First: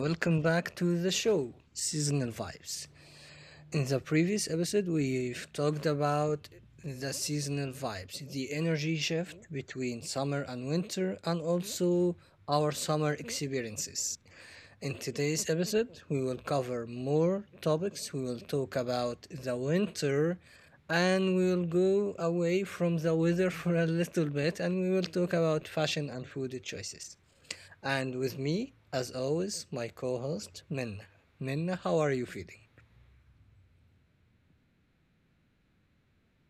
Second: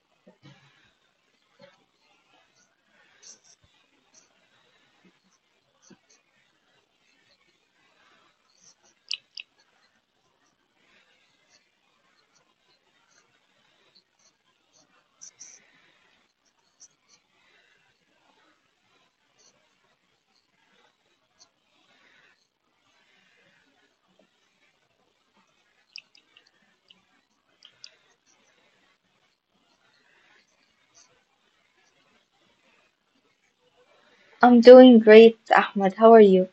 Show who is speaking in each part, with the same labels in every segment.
Speaker 1: welcome back to the show Seasonal Vibes. In the previous episode, we've talked about the seasonal vibes, the energy shift between summer and winter, and also our summer experiences. In today's episode, we will cover more topics. We will talk about the winter and we will go away from the weather for a little bit and we will talk about fashion and food choices. And with me, as always, my co host, Minna. Minna, how are you feeling?
Speaker 2: I'm doing great, Ahmed. How are you?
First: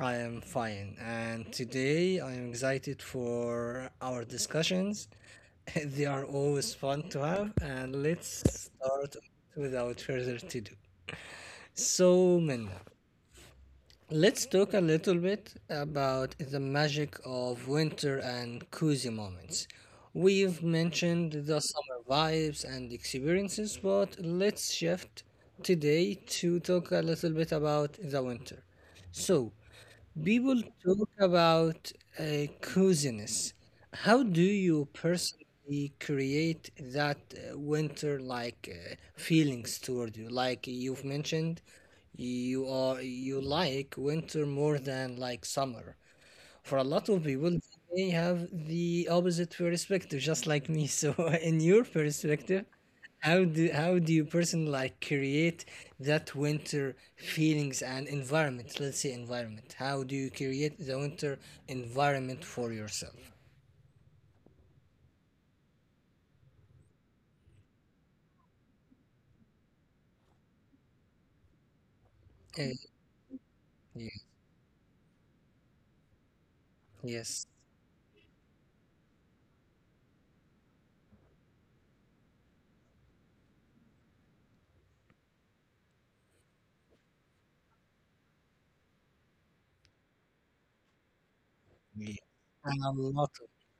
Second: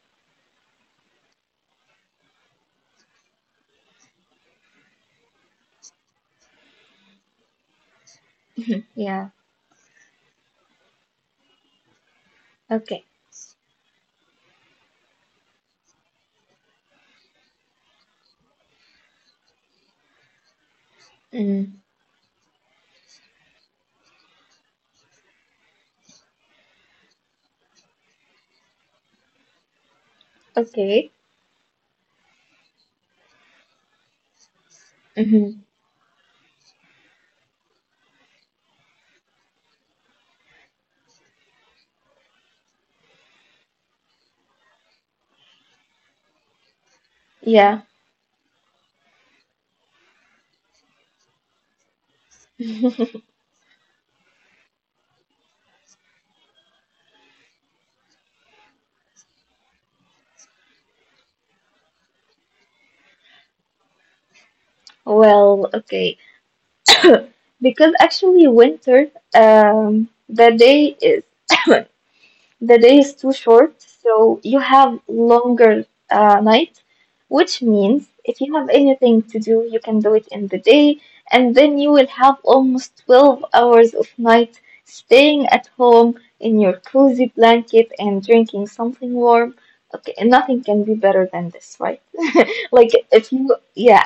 Speaker 1: I am fine, and today I am excited for our discussions. They are always fun to have, and let's start
Speaker 2: Yeah.
Speaker 1: without further to do. So, Minna,
Speaker 2: Okay.
Speaker 1: let's talk a little bit about the magic of winter and cozy moments. We've mentioned the
Speaker 2: Mm.
Speaker 1: summer vibes and experiences, but let's shift today to talk a little bit about the winter. So, people
Speaker 2: Okay.
Speaker 1: talk about coziness. How do you
Speaker 2: Hmm.
Speaker 1: personally create that winter like feelings toward you? Like you've mentioned, you like winter more than like summer. For a lot of people,
Speaker 2: Yeah.
Speaker 1: they have the opposite perspective, just like me. So, in your perspective, how do you personally like create that winter feelings and environment? Let's say environment. How do you create the winter environment for yourself?
Speaker 2: Well, okay. Because actually, winter, the day is the
Speaker 1: Eh,
Speaker 2: day is too short,
Speaker 1: yeah,
Speaker 2: so you have longer night, which
Speaker 1: yes,
Speaker 2: means if you have anything to do, you can do it in the day, and then you will have almost 12 hours of night staying at home in your cozy blanket and drinking something warm. Okay, nothing can be better than this, right?
Speaker 1: yeah.
Speaker 2: Like
Speaker 1: And a
Speaker 2: if you,
Speaker 1: lot of.
Speaker 2: yeah,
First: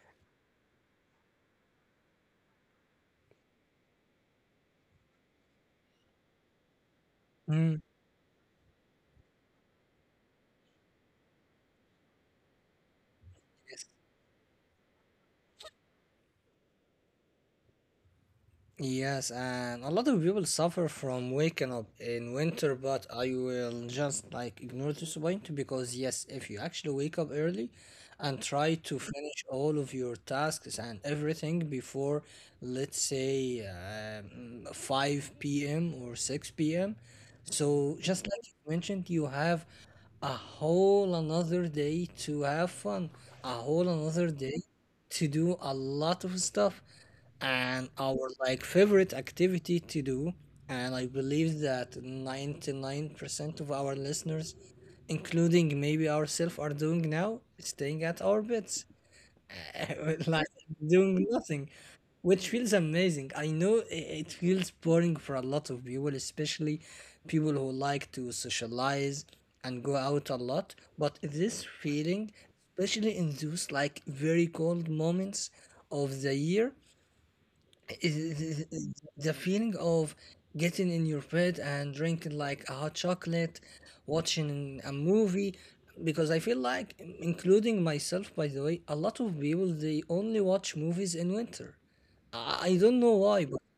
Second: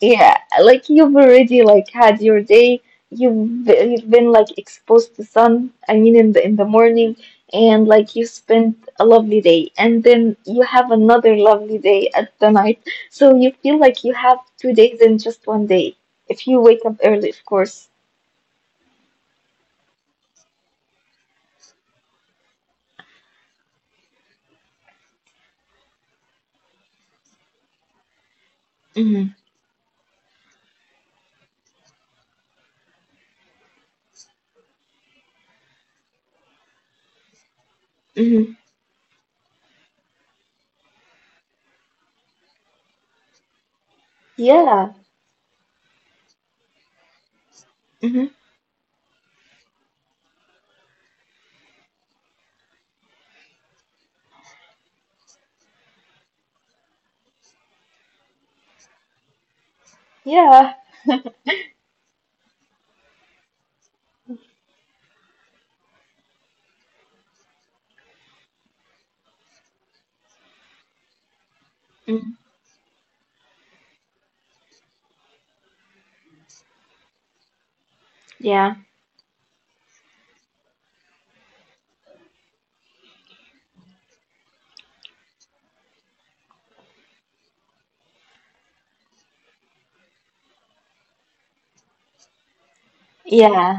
Speaker 2: yeah, like you've already like had your day. You've been like exposed to sun. I mean, in the morning,
Speaker 1: Mm,
Speaker 2: and like you spent a lovely day, and then you have another lovely day at the night. So you feel
Speaker 1: yes.
Speaker 2: like you have 2 days in just one day. If you wake up early, of course.
Speaker 1: Yes, and a lot of people suffer from waking up in winter, but I will just like ignore this point because, yes, if you actually wake up early and try to
Speaker 2: Mm-hmm.
Speaker 1: finish all of your tasks and everything before, let's say, 5 p.m. or 6 p.m., so just
Speaker 2: Mm-hmm.
Speaker 1: like you mentioned, you have a whole another day to have fun, a whole another day
Speaker 2: Yeah.
Speaker 1: to do a lot of stuff, and
Speaker 2: Mm-hmm.
Speaker 1: our like favorite activity to do. And I believe that 99% of our listeners, including maybe ourselves, are doing now, staying at our beds. Like
Speaker 2: Yeah.
Speaker 1: doing nothing, which feels amazing. I know it feels boring for a lot of people, especially people who like to socialize and go out a lot. But this
Speaker 2: Mm-hmm.
Speaker 1: feeling, especially in those like very cold moments of the year, is-
Speaker 2: Yeah.
Speaker 1: the feeling of getting in your bed and drinking like a hot chocolate, watching a movie, because I feel like, including myself, by the way, a lot of people they only watch movies in winter. I don't know why, but
Speaker 2: Yeah.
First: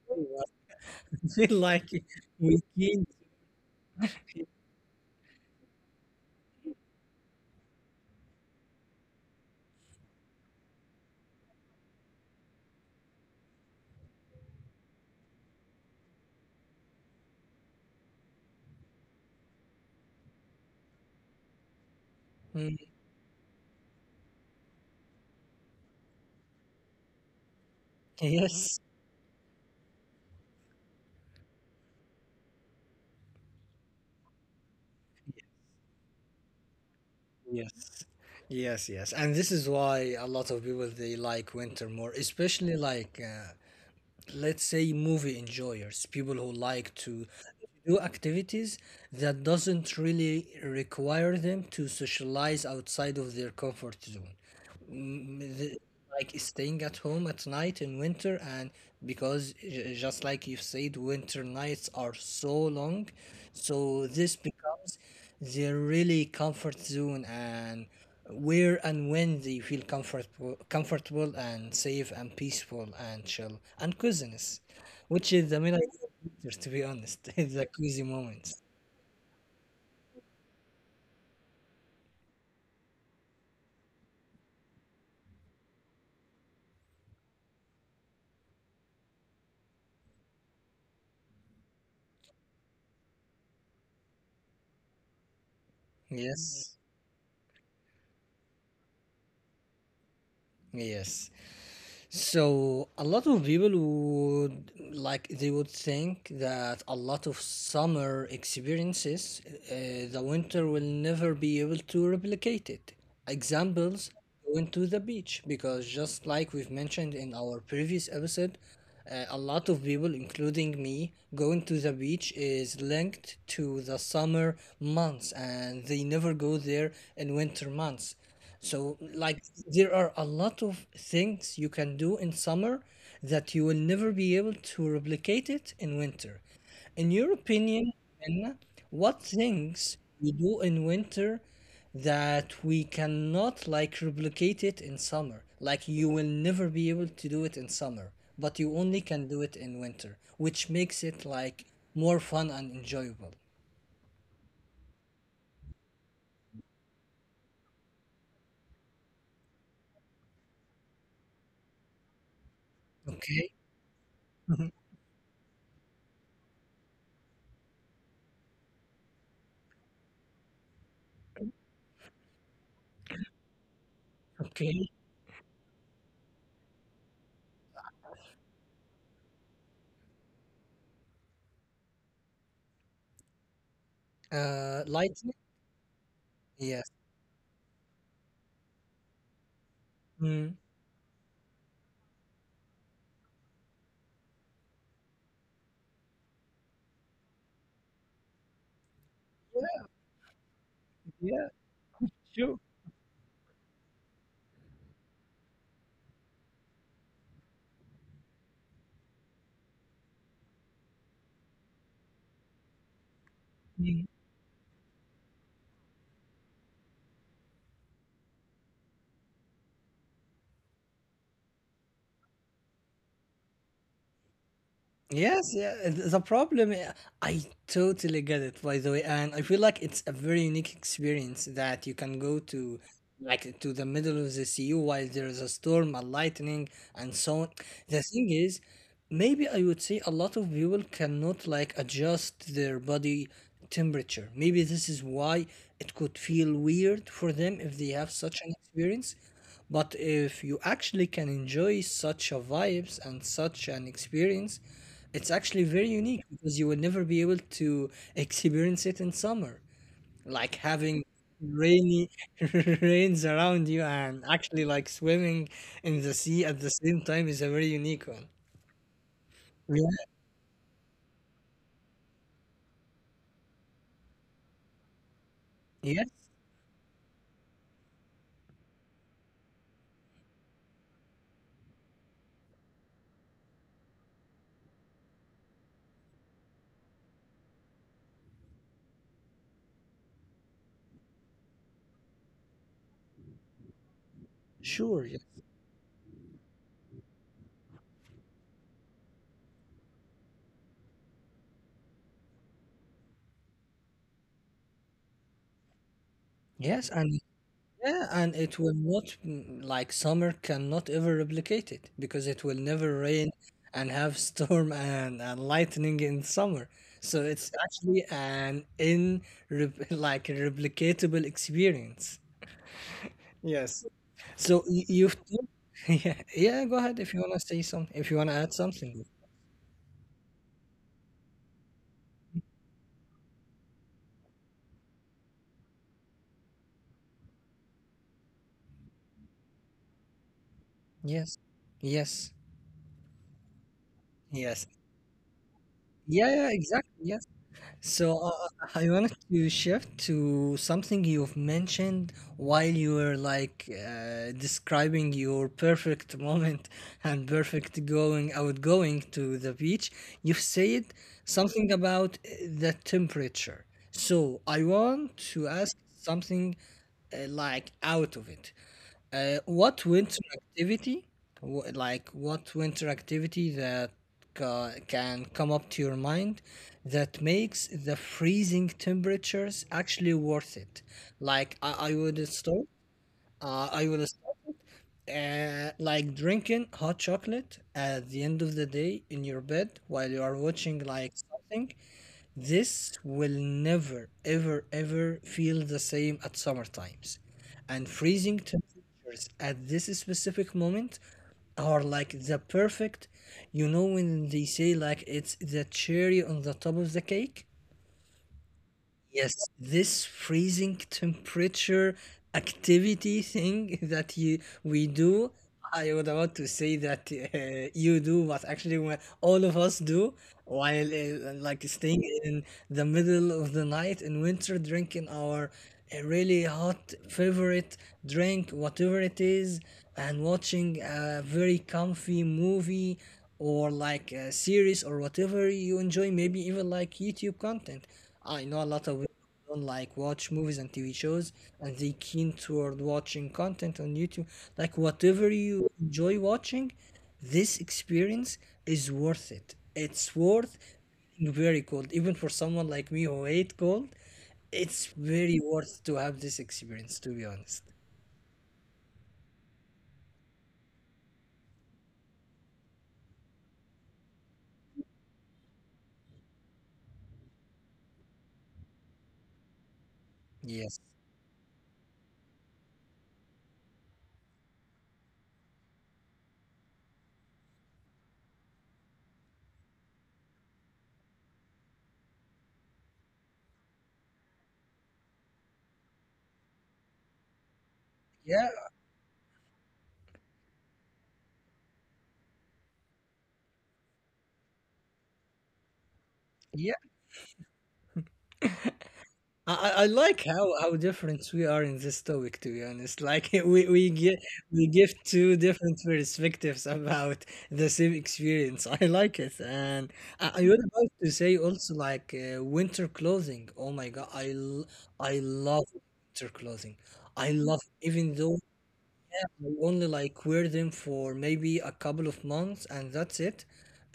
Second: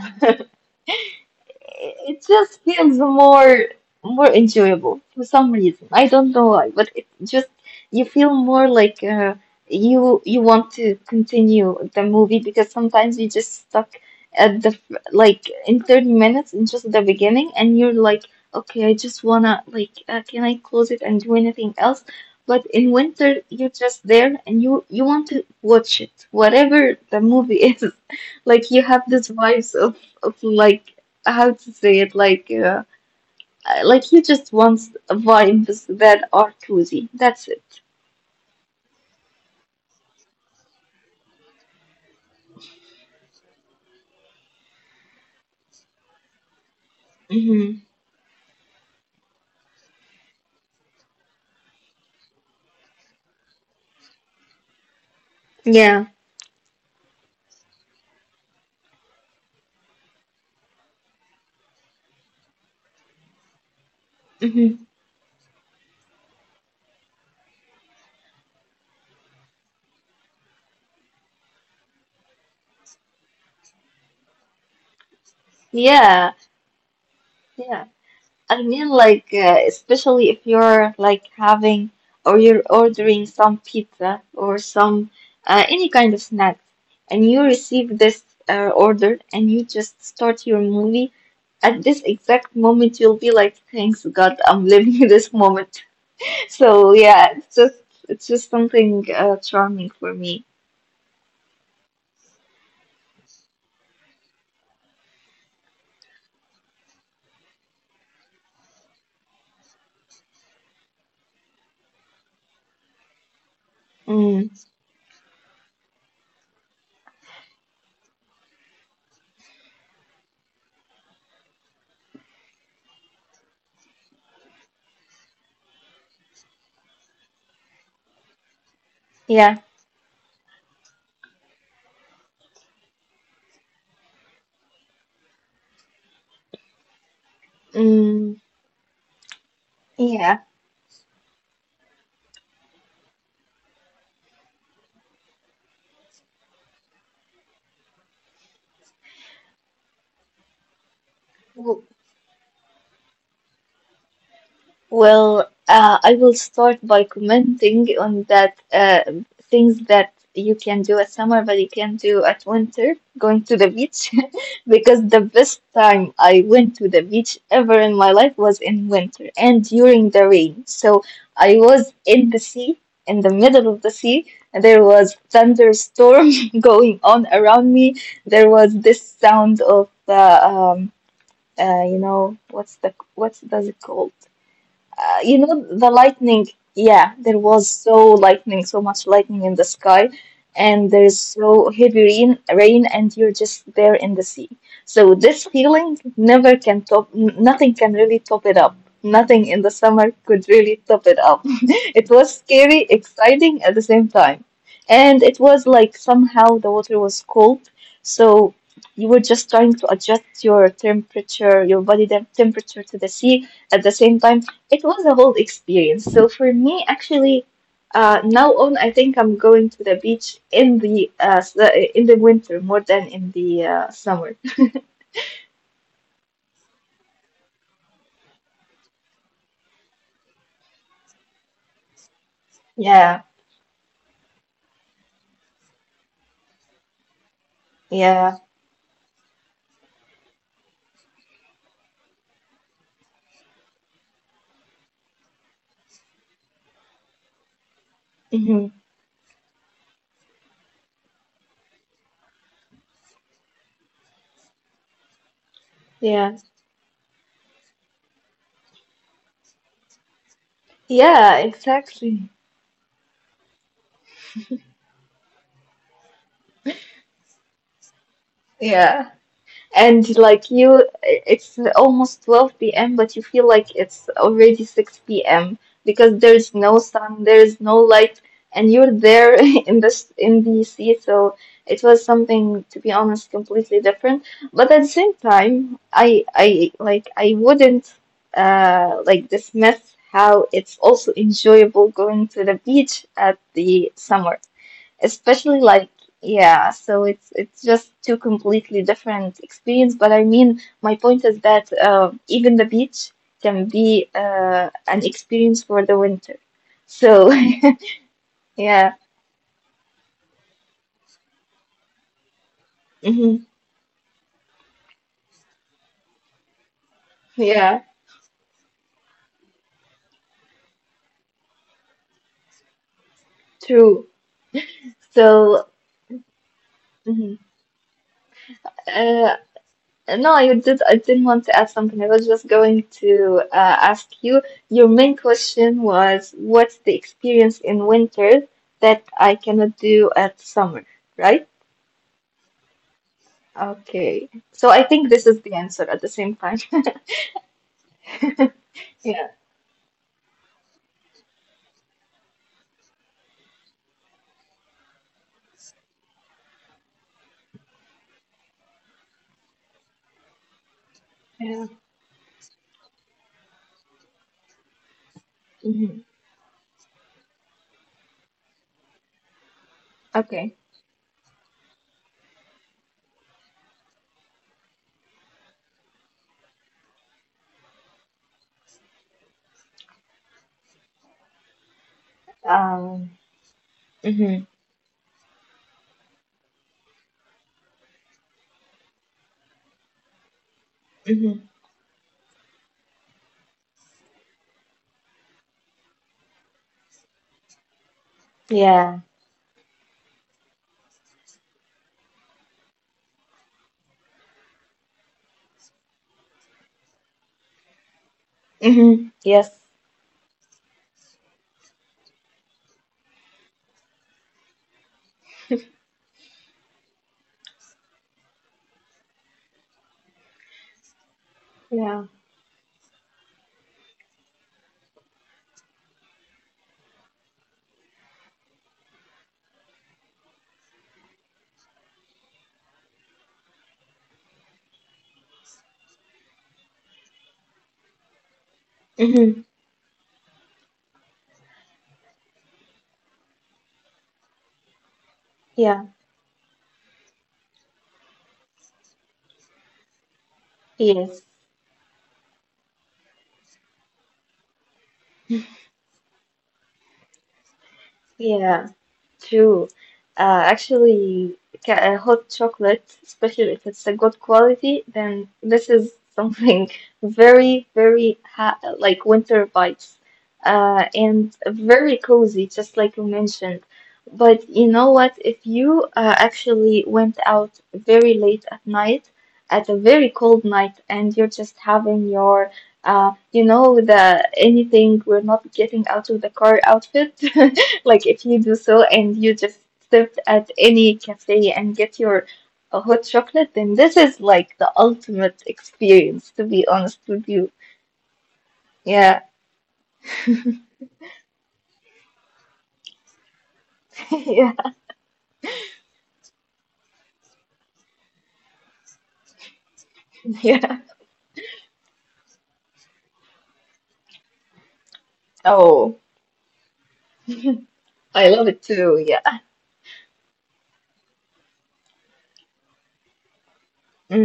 Speaker 1: I feel like
Speaker 2: It
Speaker 1: we
Speaker 2: just feels
Speaker 1: kids.
Speaker 2: more enjoyable for some reason. I don't know why, but it just you feel more like, you want to continue the movie, because sometimes you just stuck like in 30 minutes in just the beginning, and you're like, okay, I just wanna, can I close it and do anything else? But
Speaker 1: Mm,
Speaker 2: in winter you're just there and you want to watch it whatever the movie is. Like you
Speaker 1: yes,
Speaker 2: have this vibes of like, how to say it, like, like, he just wants vibes that are cozy. That's it.
Speaker 1: yes, yes, yes. And this is why a lot of people they like winter more, especially like let's say movie enjoyers people who like to
Speaker 2: Hmm.
Speaker 1: do activities that doesn't really require them to socialize outside of their comfort zone. Mm, the-
Speaker 2: Yeah.
Speaker 1: like staying at home at night in winter, and because just like you said winter nights are so long, so this
Speaker 2: Hmm.
Speaker 1: becomes their really comfort zone and where and when they feel comfortable, and safe and peaceful and chill and coziness, which is the main idea of
Speaker 2: Yeah.
Speaker 1: winter, to be honest, is
Speaker 2: Yeah.
Speaker 1: the cozy
Speaker 2: I
Speaker 1: moments.
Speaker 2: mean, like, especially if you're like having or you're ordering some pizza or some any kind of snack, and you receive this order and you just start your movie. At this exact moment, you'll be like, "Thanks God, I'm living this moment." So
Speaker 1: Yes,
Speaker 2: yeah, it's just something, charming for me.
Speaker 1: yes. So a lot of people would like they would think that a lot of summer experiences, the winter will never be able to replicate it. Examples,
Speaker 2: Mm,
Speaker 1: going to the beach, because just like we've mentioned in our previous episode, a lot of people, including me, going to the beach is linked to the summer months and they never go there in winter months. So,
Speaker 2: yeah.
Speaker 1: like, there are a lot of things you can do in summer that you will never be able to replicate it in winter. In your opinion,
Speaker 2: Mm,
Speaker 1: Anna, what things
Speaker 2: yeah.
Speaker 1: you do in winter that we cannot like replicate it in summer? Like, you will never be able to do it in summer, but you only can do it in winter, which makes it like more fun and enjoyable.
Speaker 2: Well, I will start by commenting on that, things that you can do at summer, but you can do at winter, going to the
Speaker 1: Okay.
Speaker 2: beach, because the best time I went to the beach ever in my life was in winter and during the rain. So I was in the sea, in the middle of the sea, and there
Speaker 1: Okay.
Speaker 2: was thunderstorm going on around me. There was this sound of the, you know, what's does it called? You know,
Speaker 1: Lightning.
Speaker 2: the lightning.
Speaker 1: Yes.
Speaker 2: Yeah, there was so much lightning in the sky,
Speaker 1: Mm.
Speaker 2: and there's so heavy rain, and you're just there in the sea. So this feeling, never can top, nothing can really top it up. Nothing in the summer could really top it up. It was scary, exciting at the same time. And it was like somehow the water was cold, so you were just trying to adjust your body temperature to the sea at the same
Speaker 1: Yeah.
Speaker 2: time. It was a whole experience. So for me, actually, now on, I think I'm going to the beach in the winter more than in the, summer.
Speaker 1: Yes, yeah, the problem, yeah, I totally get it, by the way, and I feel like it's a very unique experience that you can go to,
Speaker 2: Yeah,
Speaker 1: like to the middle of the sea while there is a storm, a lightning, and so on. The
Speaker 2: yeah,
Speaker 1: thing is, maybe I would say a lot of people cannot like adjust their body temperature. Maybe this is why it could feel weird for them if they have such
Speaker 2: hmm,
Speaker 1: an experience. But if you actually can enjoy such a vibes and such an experience, it's actually very
Speaker 2: yeah,
Speaker 1: unique because you will never be able to experience it in summer. Like having
Speaker 2: yeah, exactly.
Speaker 1: rainy rains around you and actually like swimming in the sea at the same time is a very unique one.
Speaker 2: Yeah. And
Speaker 1: Yeah.
Speaker 2: like, you, it's almost 12 p.m, but you feel like it's already 6 p.m, because
Speaker 1: Yes,
Speaker 2: there's no sun, there's no light, and you're there in the sea. So it was something, to be honest, completely different. But at the same time, I like, I wouldn't, like, dismiss how it's also enjoyable going to the beach at the summer,
Speaker 1: sure. Yes,
Speaker 2: especially like, yeah. So it's just two completely different experience. But I mean, my point is that, even the beach can be, an experience for the winter.
Speaker 1: yes
Speaker 2: So
Speaker 1: and yeah, and it
Speaker 2: yeah.
Speaker 1: will not, like summer cannot ever replicate it because it will never
Speaker 2: Hmm.
Speaker 1: rain and have storm and lightning in summer. So it's
Speaker 2: Yeah.
Speaker 1: actually an like replicatable experience.
Speaker 2: True.
Speaker 1: Yes. So you've
Speaker 2: So.
Speaker 1: yeah, yeah, go ahead if
Speaker 2: Mhm.
Speaker 1: you want to say something, if you want to add something.
Speaker 2: uh, no, I didn't want to add something. I was just going to, ask you, your main question was, what's the experience in winter that I cannot do at summer, right?
Speaker 1: Yes. Yes.
Speaker 2: Okay. So I
Speaker 1: Yes.
Speaker 2: think this is the answer at the same
Speaker 1: Yeah,
Speaker 2: time.
Speaker 1: yeah, exactly, yes. So I
Speaker 2: Yeah.
Speaker 1: want to shift to something you've mentioned while you were like describing your perfect moment and perfect going outgoing to the beach. You said
Speaker 2: Yeah.
Speaker 1: something about the temperature. So I want to ask
Speaker 2: Hmm.
Speaker 1: something like out of it. What winter
Speaker 2: Okay.
Speaker 1: activity, like what winter activity that can come up to your mind that makes the freezing temperatures actually worth it? Like I would start
Speaker 2: Um.
Speaker 1: I will
Speaker 2: Hmm.
Speaker 1: start it, like drinking hot chocolate at the end of the day in your bed while you are watching like
Speaker 2: Hmm.
Speaker 1: something. This will never, ever, ever feel the same at summer times. And freezing
Speaker 2: Yeah.
Speaker 1: temperatures at this specific moment are like the perfect, you know, when they say like it's the cherry on the top of the cake.
Speaker 2: Hmm. Yes.
Speaker 1: Yes, this freezing temperature activity thing that you we do, I would about to say that you do, but actually when all of us do, while like
Speaker 2: Yeah.
Speaker 1: staying in the middle of the night in winter, drinking our really hot favorite drink, whatever it is, and watching a very comfy movie or like a series or whatever you enjoy, maybe even like YouTube content. I know a lot of
Speaker 2: Hmm.
Speaker 1: people don't like watch movies and TV shows, and they keen toward watching content on YouTube. Like whatever
Speaker 2: Yeah.
Speaker 1: you enjoy watching, this experience is worth it. It's worth
Speaker 2: Yes.
Speaker 1: being very cold, even for someone like me who hate cold. It's very worth to have this experience, to be honest.
Speaker 2: Yeah. True. Actually, hot chocolate, especially if it's a good quality, then this is something very, very, ha like, winter vibes,
Speaker 1: Yes.
Speaker 2: and very cozy, just like you mentioned. But you know what? If you, actually went out very late at night, at a very cold night, and you're just having your, you know, the anything, we're not getting out of the car outfit. Like if you
Speaker 1: Yeah.
Speaker 2: do so and you just sit at any cafe and get your, hot chocolate, then this is like the ultimate experience, to be
Speaker 1: Yeah.
Speaker 2: honest with you. Yeah.
Speaker 1: I like how different we are in this topic, to be honest. Like we, we get
Speaker 2: Yeah.
Speaker 1: we give two different perspectives about the same experience. I like it, and I
Speaker 2: Yeah.
Speaker 1: was about to say also like winter clothing. Oh my God, I love
Speaker 2: Oh,
Speaker 1: winter clothing. I love
Speaker 2: I
Speaker 1: even
Speaker 2: love it
Speaker 1: though
Speaker 2: too. Yeah.
Speaker 1: I only like wear them for maybe a couple of months and that's it.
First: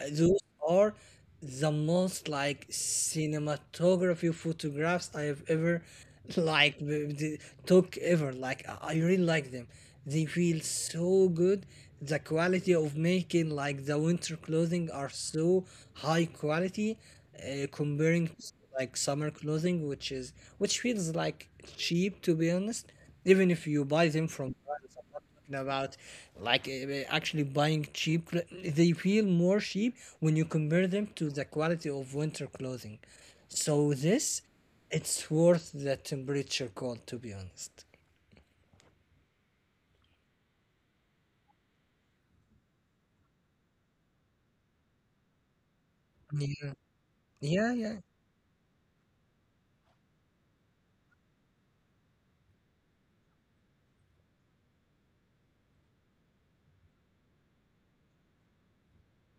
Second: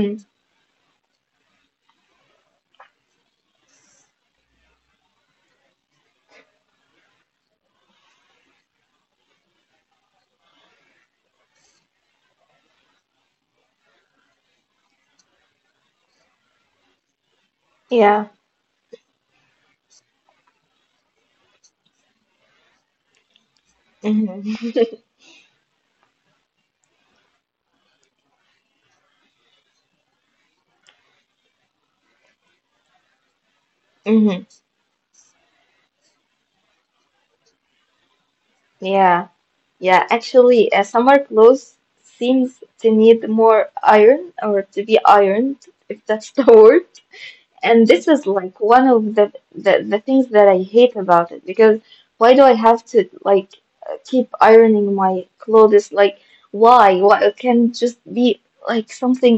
Speaker 1: Those are the most like cinematography photographs I have ever like took ever. Like I really like them. They feel so good. The quality of making like the winter clothing are so high quality
Speaker 2: Yeah.
Speaker 1: comparing to like summer clothing, which feels like cheap to be honest, even if you buy them
Speaker 2: Hmm.
Speaker 1: from brands. I'm not talking about like actually buying cheap. They feel more cheap when you compare them to the quality of winter clothing. So this,
Speaker 2: Hmm.
Speaker 1: it's worth the temperature cold to be honest.
Speaker 2: Yeah. Yeah. Actually, summer clothes seems to need more iron or to be ironed, if that's the
Speaker 1: Yeah,
Speaker 2: word.
Speaker 1: yeah,
Speaker 2: And
Speaker 1: yeah.
Speaker 2: this is like one of the things that I hate about it, because why do I have to like, keep ironing my clothes? Like, why? Why it can just be like something,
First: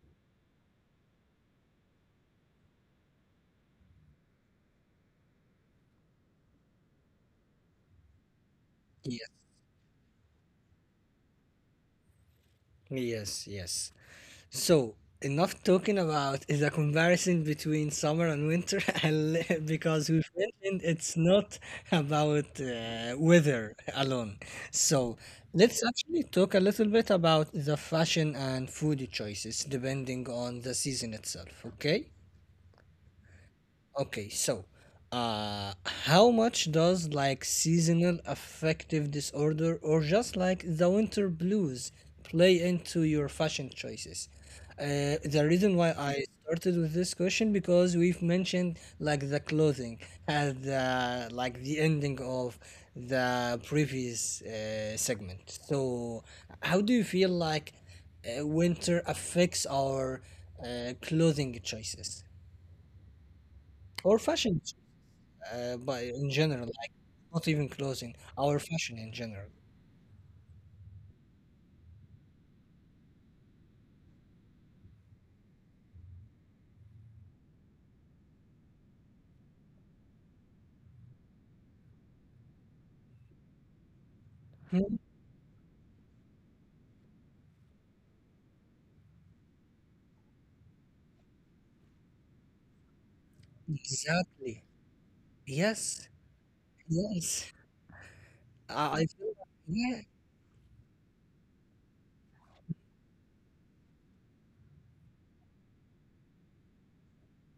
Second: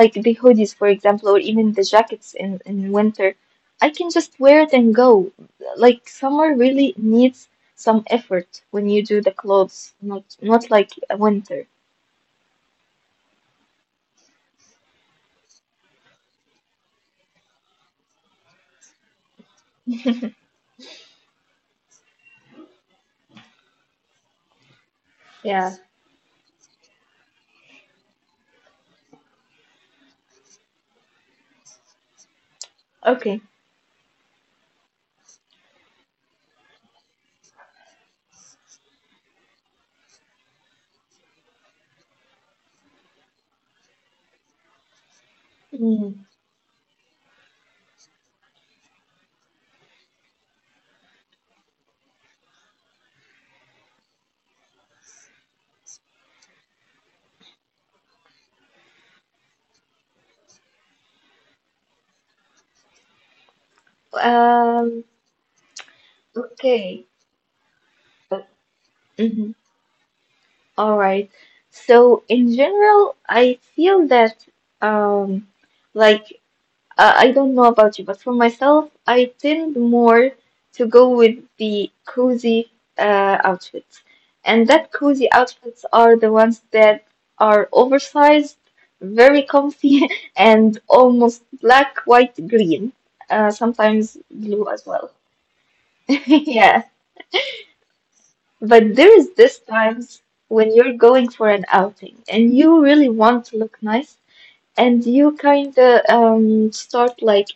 Speaker 2: like the hoodies, for example, or even the jackets in winter. I can just wear it and go. Like summer really needs some effort when you do
Speaker 1: Yes,
Speaker 2: the clothes, not like winter.
Speaker 1: yes, yes. So, enough talking about is a comparison between summer and winter, and because we've mentioned it's not about weather alone. So,
Speaker 2: Yeah.
Speaker 1: let's actually talk a little bit about the fashion and food choices depending on the season itself, okay?
Speaker 2: Okay.
Speaker 1: Okay, so uh how much does like seasonal affective disorder or just like the winter blues play into your fashion choices? The reason why I
Speaker 2: Mm.
Speaker 1: started with this question because we've mentioned like the clothing at the ending of the previous segment. So how do you feel like winter affects our clothing choices or fashion,
Speaker 2: Um.
Speaker 1: but in general, like
Speaker 2: Okay.
Speaker 1: not even clothing, our fashion in general.
Speaker 2: Mhm. All right. So in general, I feel that, um like, I don't know about you, but for myself, I tend more to go with the cozy, outfits. And that
Speaker 1: Hmm.
Speaker 2: cozy outfits are the ones that are oversized, very comfy, and almost black, white, green. Sometimes
Speaker 1: Exactly.
Speaker 2: blue as well.
Speaker 1: Yes.
Speaker 2: Yeah.
Speaker 1: Yes. I,
Speaker 2: But
Speaker 1: I
Speaker 2: there
Speaker 1: feel,
Speaker 2: is
Speaker 1: like,
Speaker 2: this
Speaker 1: yeah.
Speaker 2: times when you're going for an outing and you really want to look nice, and you kind of, start like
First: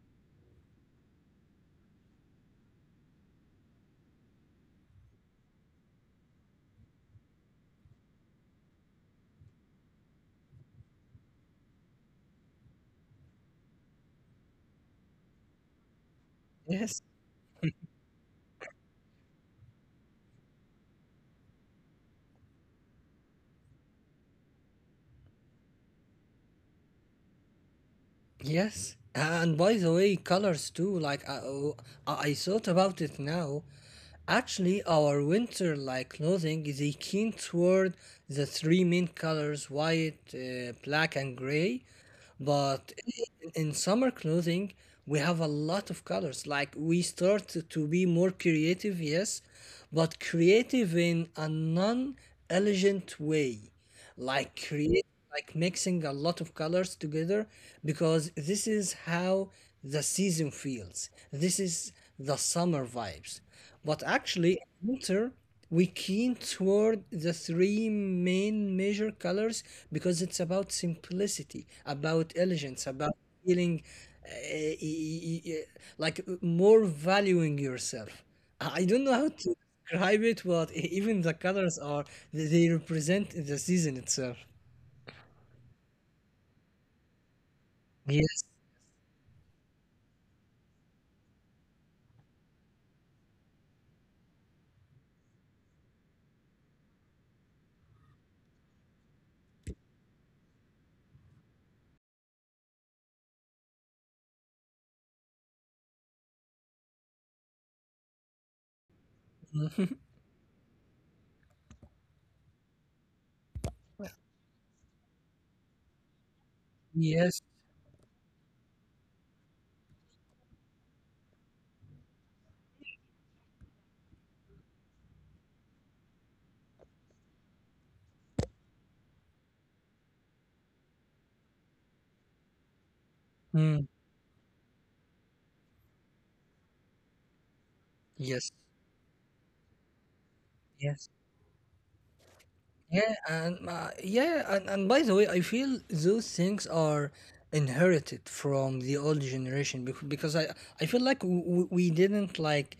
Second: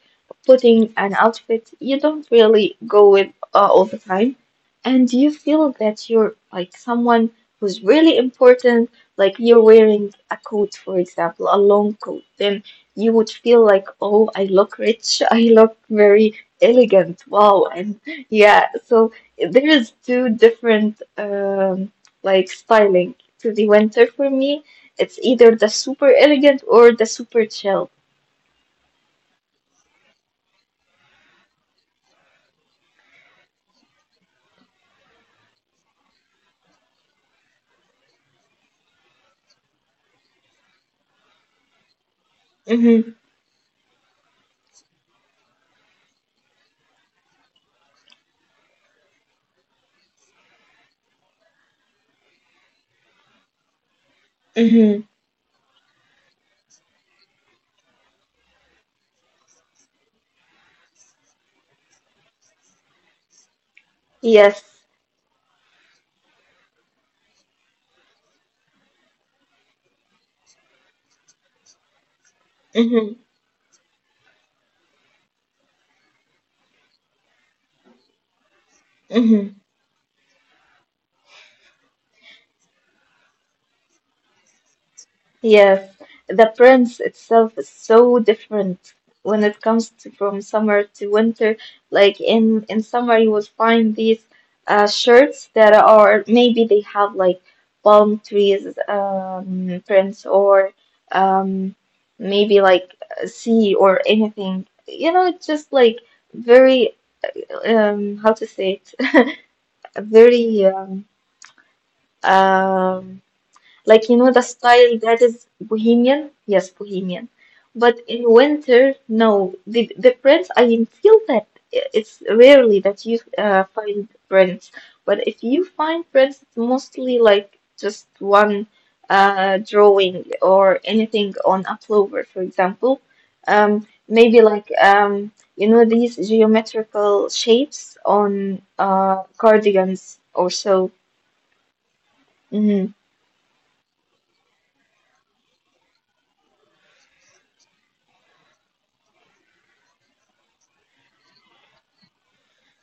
Speaker 2: putting an outfit you don't really go with, all the time, and you feel that you're like someone who's really important. Like you're wearing a coat, for example, a long coat, then you would feel like, oh, I look rich, I look very
Speaker 1: Yes.
Speaker 2: elegant, wow, and yeah. So there is two different, like styling to the winter for me. It's either the super elegant or the super chill.
Speaker 1: Yes, and by the way, colors too. Like oh, I thought about it now. Actually, our winter like clothing is a keen toward the three main colors: white, black, and gray. But
Speaker 2: Mm-hmm.
Speaker 1: in summer clothing, we have a lot of colors. Like we start to be more creative, yes, but creative in a non-elegant way like
Speaker 2: Mm-hmm.
Speaker 1: create like mixing a lot of colors together because this is how the season feels, this is the summer vibes. But actually
Speaker 2: Yes.
Speaker 1: in winter we keen toward the three main major colors because it's about simplicity, about elegance, about
Speaker 2: Mm-hmm.
Speaker 1: feeling, uh, e- e- e- like more valuing yourself. I don't know how to
Speaker 2: Mm-hmm.
Speaker 1: describe it, but even the colors are they represent the season itself.
Speaker 2: Yes. The prince itself is so
Speaker 1: Yes,
Speaker 2: different when it comes to from summer to winter. Like in summer, you would find these, shirts that are, maybe they have like palm trees, prints, or, um, maybe like a sea or anything. You know, it's just like very, how to say it, very, um, like, you know, the style that is bohemian, yes, bohemian.
Speaker 1: yes,
Speaker 2: But in winter, no, the prints, I mean, feel that it's rarely that you, find prints. But if you find prints, it's mostly like just one, drawing or anything on a plover, for example,
Speaker 1: mm,
Speaker 2: maybe like, you know, these geometrical shapes
Speaker 1: yes,
Speaker 2: on, cardigans or so.
Speaker 1: yes.
Speaker 2: Mm-hmm.
Speaker 1: Yeah, and by the way, I feel those things are inherited from the old generation because I I feel like we didn't like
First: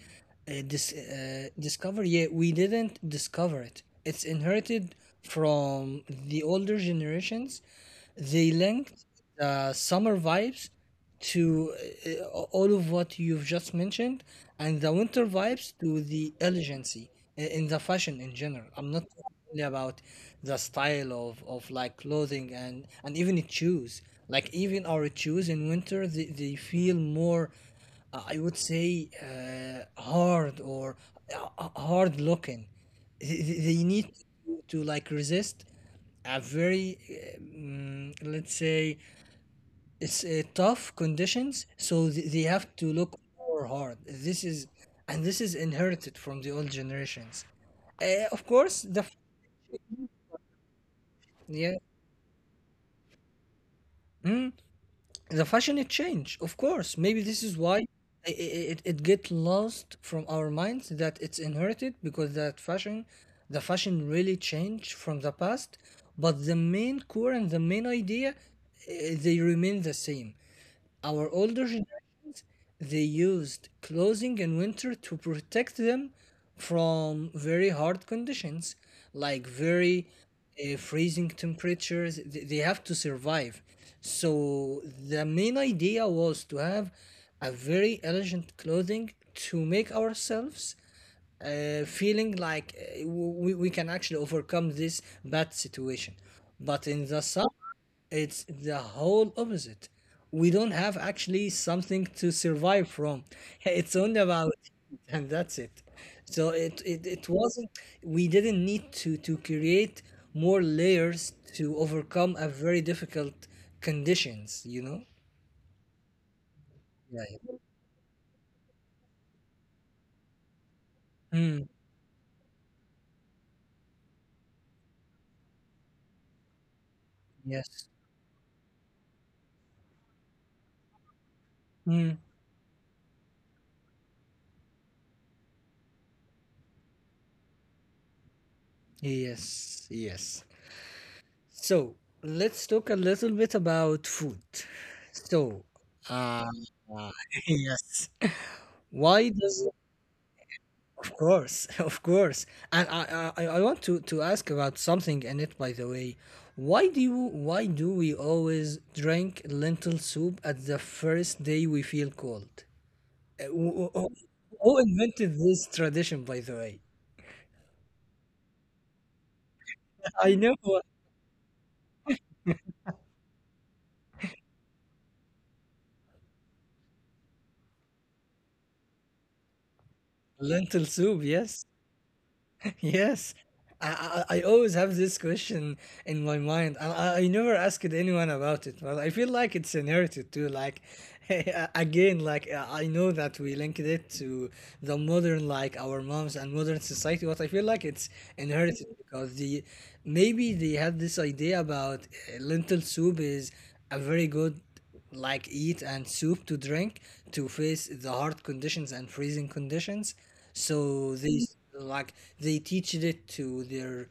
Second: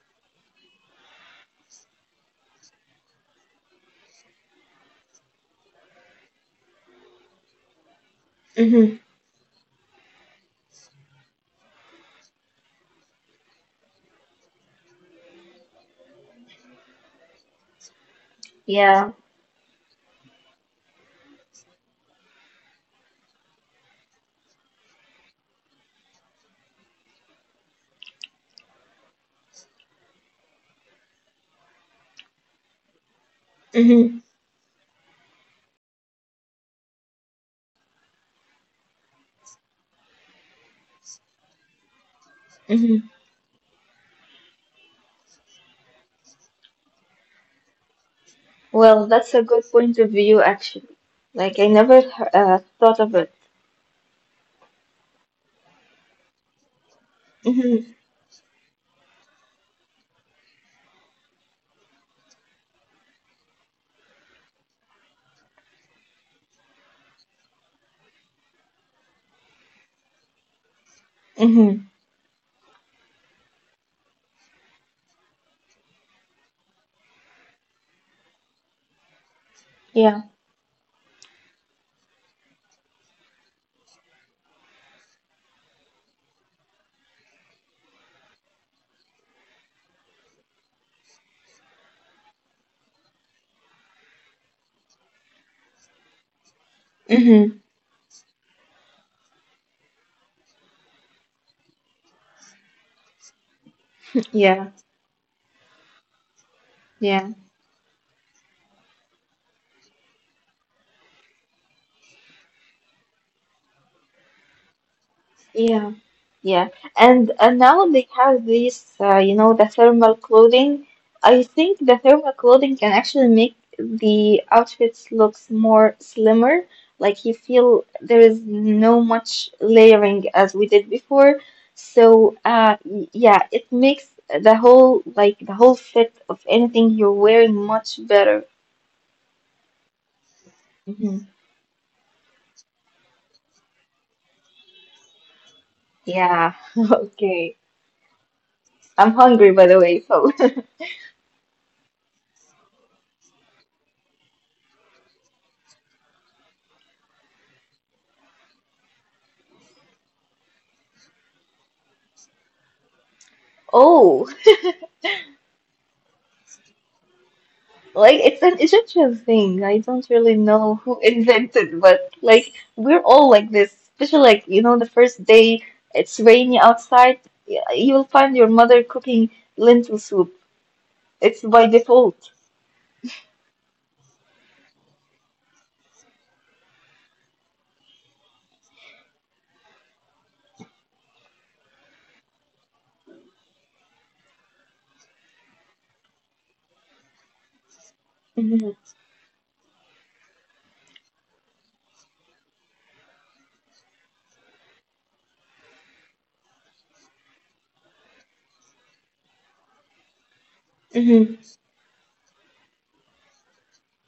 Speaker 1: discover, yeah, we didn't discover it. It's inherited from the older generations. They
Speaker 2: Mm-hmm.
Speaker 1: linked the summer vibes to uh, all of what you've just mentioned, and the winter vibes to the elegancy in the fashion in general. I'm not
Speaker 2: Yeah.
Speaker 1: talking only about the style of like clothing and even the shoes. Like even our shoes in winter, they feel more I would say hard or hard looking. They need
Speaker 2: Mm-hmm.
Speaker 1: to like resist a very, let's say, it's tough conditions, so they have to
Speaker 2: Mm-hmm.
Speaker 1: look more hard. This is and this is inherited from the old generations. uh, of course,
Speaker 2: Well, that's a good point of view, actually. Like, I
Speaker 1: yeah,
Speaker 2: never, thought of it.
Speaker 1: the fashion it change, of course. Maybe this is why
Speaker 2: Mm-hmm.
Speaker 1: it get lost from our minds that it's inherited, because that fashion the fashion really changed from the past, but the main core and the main idea, they remain the same. Our older
Speaker 2: Mm-hmm.
Speaker 1: generations, they used clothing in winter to protect them from very hard conditions, like very
Speaker 2: Yeah.
Speaker 1: freezing temperatures. They have to survive. So the main idea was to have a very elegant clothing to make ourselves feeling like we can actually overcome this bad situation. But in the summer,
Speaker 2: Mm-hmm.
Speaker 1: it's the whole opposite. We don't have actually something to survive from. It's only about
Speaker 2: Yeah.
Speaker 1: and that's it. So it, it, it
Speaker 2: Yeah.
Speaker 1: wasn't we didn't need to create more layers to overcome a very difficult conditions, you know?
Speaker 2: Yeah, yeah,
Speaker 1: Yeah,
Speaker 2: and now they have these, you know, the thermal clothing.
Speaker 1: yeah.
Speaker 2: I
Speaker 1: Mm,
Speaker 2: think the thermal clothing can actually make the outfits looks more slimmer. Like you
Speaker 1: yes.
Speaker 2: feel there is no much layering as we did before.
Speaker 1: Mm,
Speaker 2: So, yeah, it makes the whole fit of anything you're wearing much better.
Speaker 1: yes. Yes.
Speaker 2: Hmm.
Speaker 1: So let's talk a little bit about food. So, uh,
Speaker 2: Yeah.
Speaker 1: uh,
Speaker 2: Okay.
Speaker 1: yes,
Speaker 2: I'm
Speaker 1: why
Speaker 2: hungry,
Speaker 1: does,
Speaker 2: by the way, so.
Speaker 1: of course, of course, and I want to ask about something in it, by the way. Why do we always drink lentil soup at the first day we feel cold? Uh, who, who-
Speaker 2: Oh.
Speaker 1: who invented this tradition, by the way?
Speaker 2: Like it's an Egyptian thing. I don't really
Speaker 1: I know
Speaker 2: know who invented, but like we're all like this. Especially like, you know, the first day it's rainy outside, you'll find your mother cooking lentil soup.
Speaker 1: lentil soup,
Speaker 2: It's
Speaker 1: yes.
Speaker 2: by default.
Speaker 1: Yes, I always have this question in my mind, and I never asked anyone about it. But I feel like it's inherited too. Like again, like I know that we linked it to the modern, like our moms and modern society. But I feel like it's
Speaker 2: Mm-hmm.
Speaker 1: inherited because the maybe they had this idea about lentil soup is a very good like eat and soup to drink to face the hard conditions and freezing conditions. So
Speaker 2: Mm-hmm.
Speaker 1: like they teached it to their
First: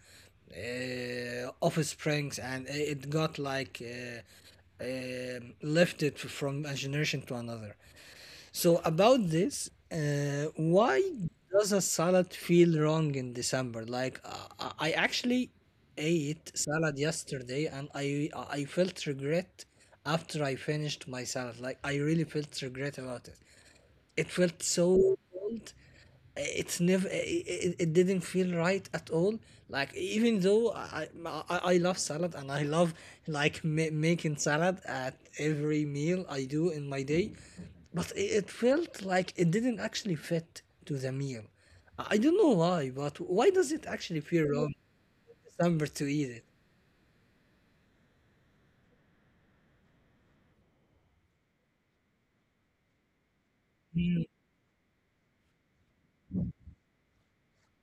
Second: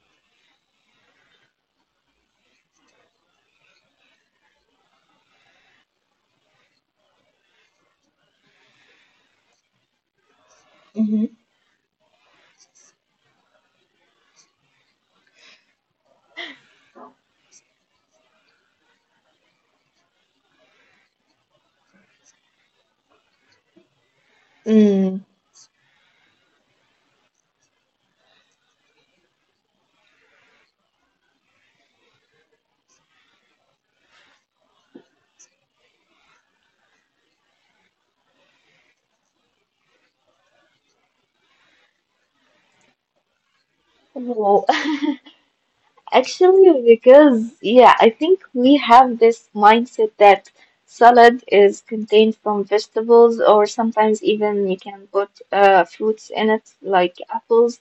Speaker 1: offsprings, and it got like lifted from a generation to another. So about this, why
Speaker 2: Mm-hmm.
Speaker 1: does a salad feel wrong in December? Like I actually ate salad yesterday, and I felt regret after I finished my salad. Like I really felt regret about it. It felt so
Speaker 2: Mm.
Speaker 1: cold. It's never. It didn't feel right at all. Like even though I love salad and I love like making salad at every meal I do in my day, but it felt like it didn't actually fit to the meal. I don't know why, but why does it actually feel
Speaker 2: Wow.
Speaker 1: wrong December to eat it?
Speaker 2: Actually, because yeah, I think we have this mindset that salad is contained from vegetables, or sometimes even you can put, fruits in it, like apples.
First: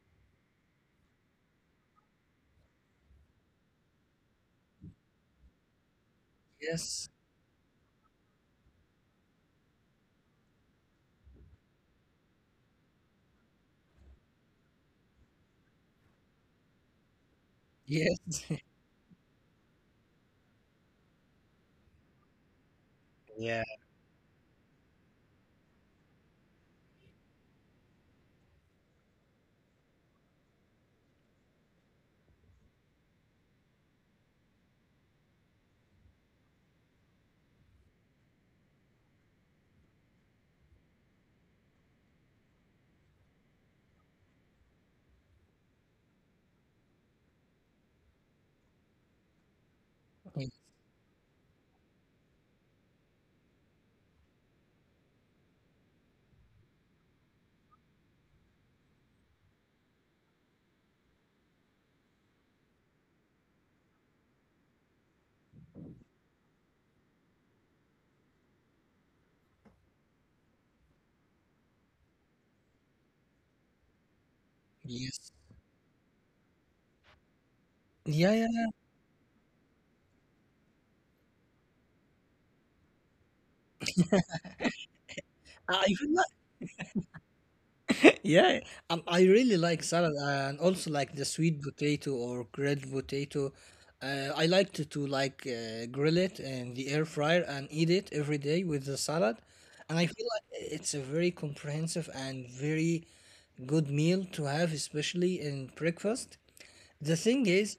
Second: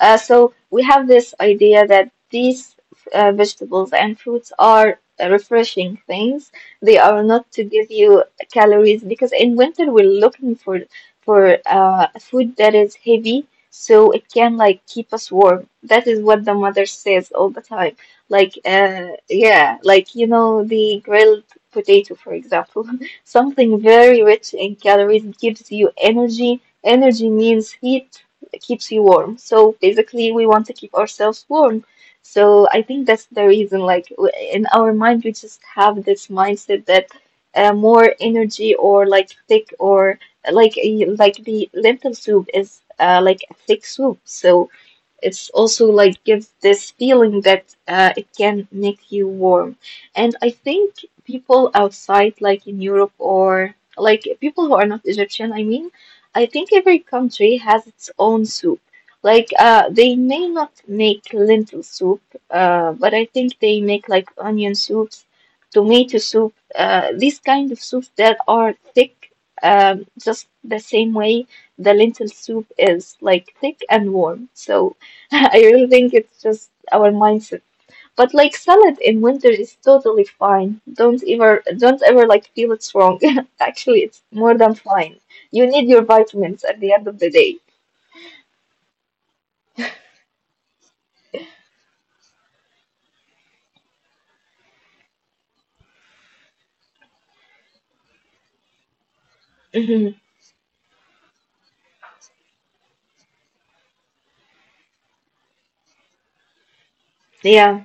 Speaker 2: So we have this idea that these, vegetables and fruits are, refreshing things. They
Speaker 1: Yes.
Speaker 2: are not to give you calories, because in winter we're looking for food that is heavy, so it can like keep us warm. That is what the mother says all the time.
Speaker 1: Yes.
Speaker 2: Like, yeah, like, you know, the grilled potato, for example, something very rich in calories gives you energy. Energy means heat, keeps you warm. So basically, we want to keep ourselves warm. So I think that's the reason. Like, in our mind, we just have this mindset that, more energy, or like thick, or like like the lentil soup is, like a thick soup, so it's also like gives this feeling that, it can make you warm. And I think people outside, like in Europe or like people who are not Egyptian, I mean, I think every country has its own soup. Like they may not make lentil soup, but I think they make like onion soups, tomato soup, these kind of soups that are thick, just the same way the lentil soup is like thick and warm. So
Speaker 1: yes.
Speaker 2: I really think it's just our mindset. But
Speaker 1: Yeah,
Speaker 2: like
Speaker 1: yeah.
Speaker 2: salad in winter is totally fine. Don't ever like feel it's wrong. Actually, it's more than fine. You need
Speaker 1: I
Speaker 2: your
Speaker 1: even
Speaker 2: vitamins at the end of the day.
Speaker 1: yeah, I really like salad and also like the sweet potato or grilled potato. I like to like grill it in the air fryer and eat it every day with the salad. And I
Speaker 2: hmm
Speaker 1: feel like it's a very comprehensive and very good meal to have, especially in breakfast. The thing
Speaker 2: Yeah.
Speaker 1: is,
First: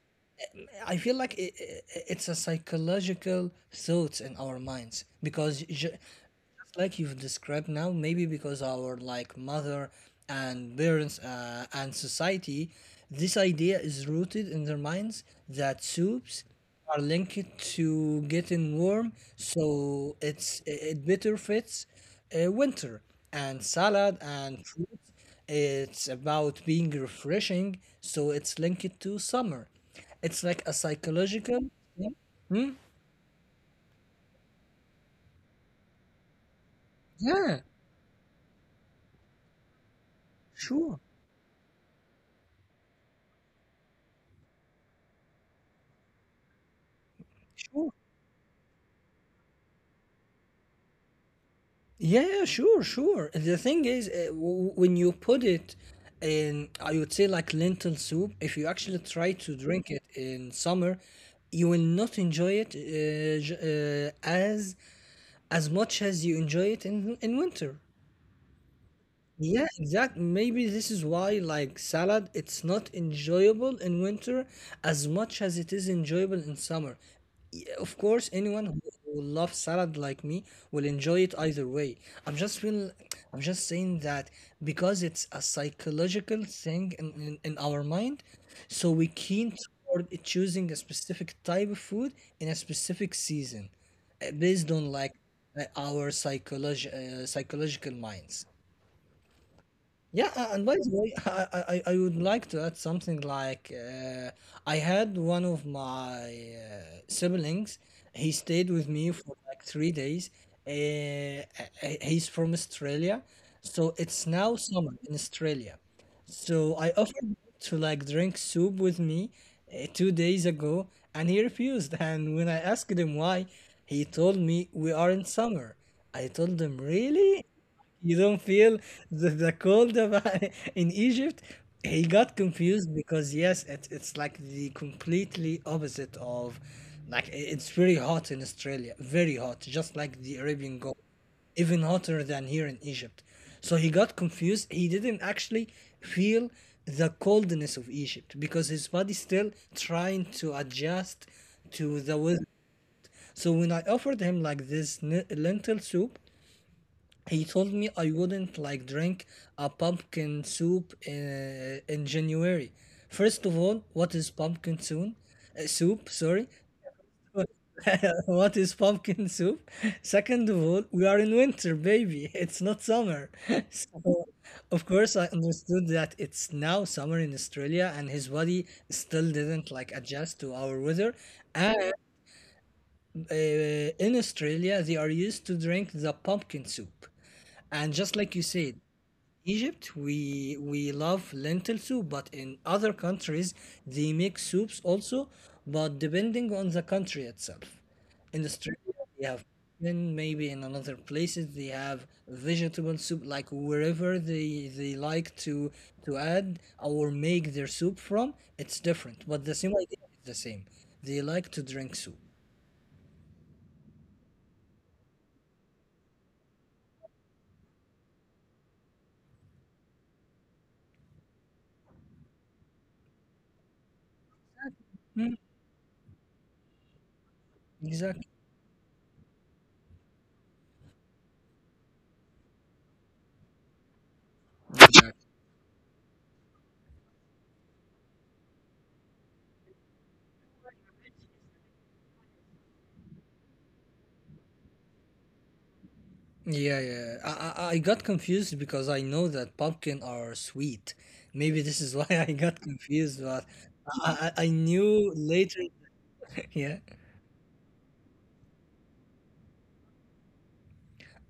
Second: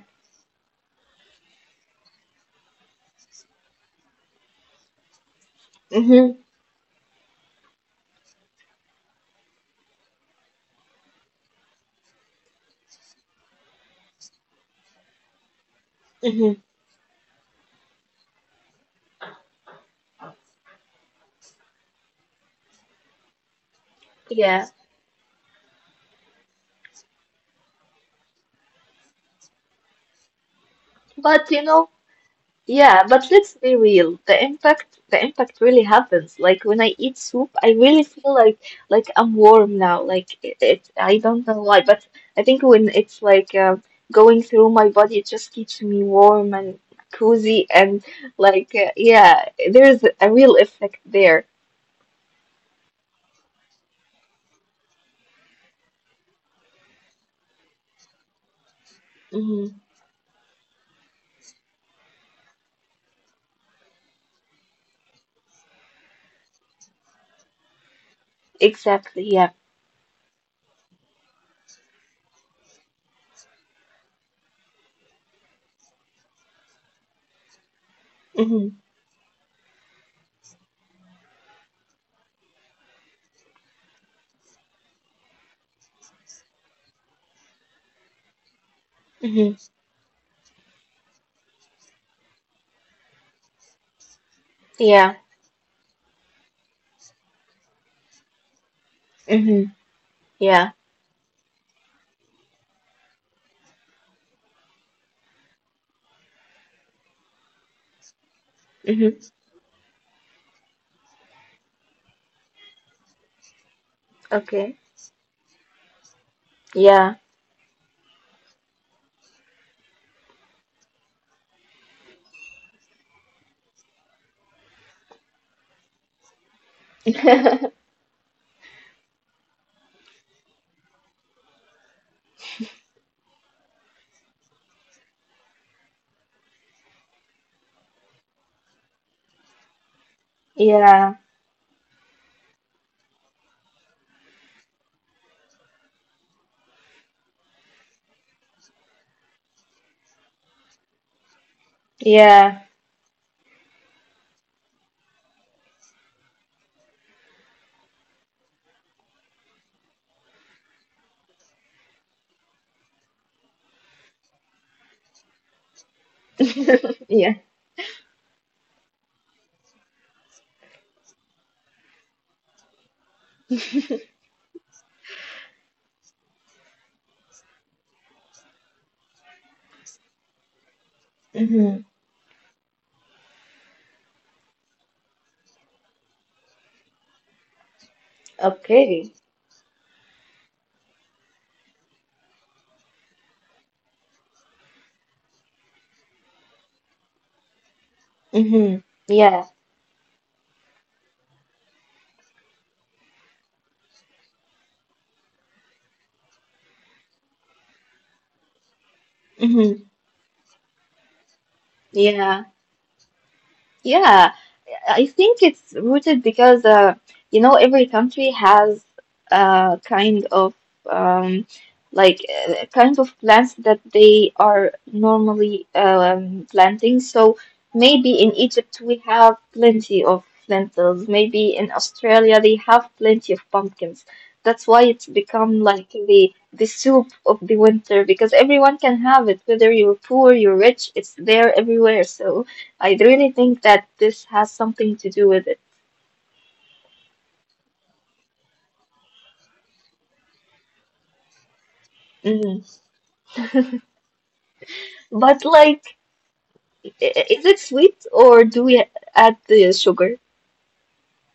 Speaker 1: I feel like it's a psychological thoughts in our minds because just
Speaker 2: hmm
Speaker 1: like you've described now, maybe because our like mother and parents and society, this idea is rooted in their minds that soups
Speaker 2: hmm
Speaker 1: are linked to getting warm, so it better fits winter, and salad
Speaker 2: Yeah.
Speaker 1: and fruits it's about being refreshing, so it's linked to summer. It's like a
Speaker 2: But you
Speaker 1: psychological.
Speaker 2: know,
Speaker 1: Yeah, hmm?
Speaker 2: yeah, but let's be real. The impact really happens. Like when I eat soup,
Speaker 1: Yeah,
Speaker 2: I really feel like I'm warm now. Like it,
Speaker 1: sure,
Speaker 2: I don't know why, but I think when it's like going through my body, it just keeps me warm and cozy
Speaker 1: sure.
Speaker 2: and like yeah, there's a real effect there.
Speaker 1: Yeah, sure, sure. The thing is, when you put it in, I would say like lentil soup, if you actually try to
Speaker 2: hmm
Speaker 1: drink it in summer, you will not enjoy it as much as you enjoy it in winter.
Speaker 2: Exactly. Yeah.
Speaker 1: Yeah, exact. Maybe this is why, like salad, it's not enjoyable in winter as much as it is enjoyable in summer. Yeah, of course, anyone
Speaker 2: hmm
Speaker 1: who who loves salad like me will enjoy it either way. I'm just feel, I'm just saying that because it's a psychological thing in, in our mind, so we keen
Speaker 2: hmm
Speaker 1: toward it choosing a specific type of food in a specific season, based on like
Speaker 2: Yeah.
Speaker 1: our psychology, psychological minds.
Speaker 2: hmm
Speaker 1: Yeah, and by
Speaker 2: Yeah.
Speaker 1: the way, I would like to add something like I had one of my siblings. He stayed with me
Speaker 2: hmm
Speaker 1: for like 3 days. Uh, he's from Australia, so it's now
Speaker 2: Okay.
Speaker 1: summer in Australia. So I
Speaker 2: Yeah.
Speaker 1: offered to like drink soup with me 2 days ago, and he refused. And when I asked him why, he told me we are in summer. I told him, really? You don't feel the cold about in Egypt? He got confused because yes, it's like the completely opposite of like it's very hot in Australia, very hot, just like the Arabian Gulf,
Speaker 2: Yeah.
Speaker 1: even hotter than here in Egypt. So he got confused. He didn't actually feel the coldness of Egypt because his body's still trying to adjust to the weather.
Speaker 2: Yeah.
Speaker 1: So when I offered him like this lentil soup, he told me I wouldn't like drink a pumpkin soup in January. First of all, what is pumpkin soon? Soup, sorry.
Speaker 2: Yeah.
Speaker 1: What is pumpkin soup? Second of all, we are in winter, baby. It's not summer. So, of course, I understood that it's now summer in Australia and his body still didn't like adjust to our weather.
Speaker 2: hmm
Speaker 1: And uh, in Australia, they are used to drink the pumpkin soup. And just like you said,
Speaker 2: Okay.
Speaker 1: Egypt, we love lentil soup, but in other countries they make soups also, but depending on the country itself. In
Speaker 2: Mm-hmm.
Speaker 1: Australia, they have,
Speaker 2: Yeah.
Speaker 1: then maybe in another places they have vegetable soup, like wherever they like to add or make their soup from, it's different. But the same
Speaker 2: Mm-hmm.
Speaker 1: idea is the same. They like to drink soup.
Speaker 2: Yeah. Yeah. I think it's rooted because you know every country has a kind of um, like kind of plants that they are
Speaker 1: Mm,
Speaker 2: normally planting. So maybe
Speaker 1: exactly.
Speaker 2: in Egypt we have plenty of lentils. Maybe in Australia they have plenty of pumpkins. That's why it's
Speaker 1: Yeah,
Speaker 2: become like the soup of the winter because everyone can have it, whether you're poor, you're rich, it's there everywhere. So I really think that this has something to do with it.
Speaker 1: yeah, yeah. I got confused because I know that pumpkin are sweet. Maybe this is why I
Speaker 2: Mm.
Speaker 1: got confused, but I knew
Speaker 2: But
Speaker 1: later.
Speaker 2: like,
Speaker 1: Yeah,
Speaker 2: I- is it sweet or do we add the sugar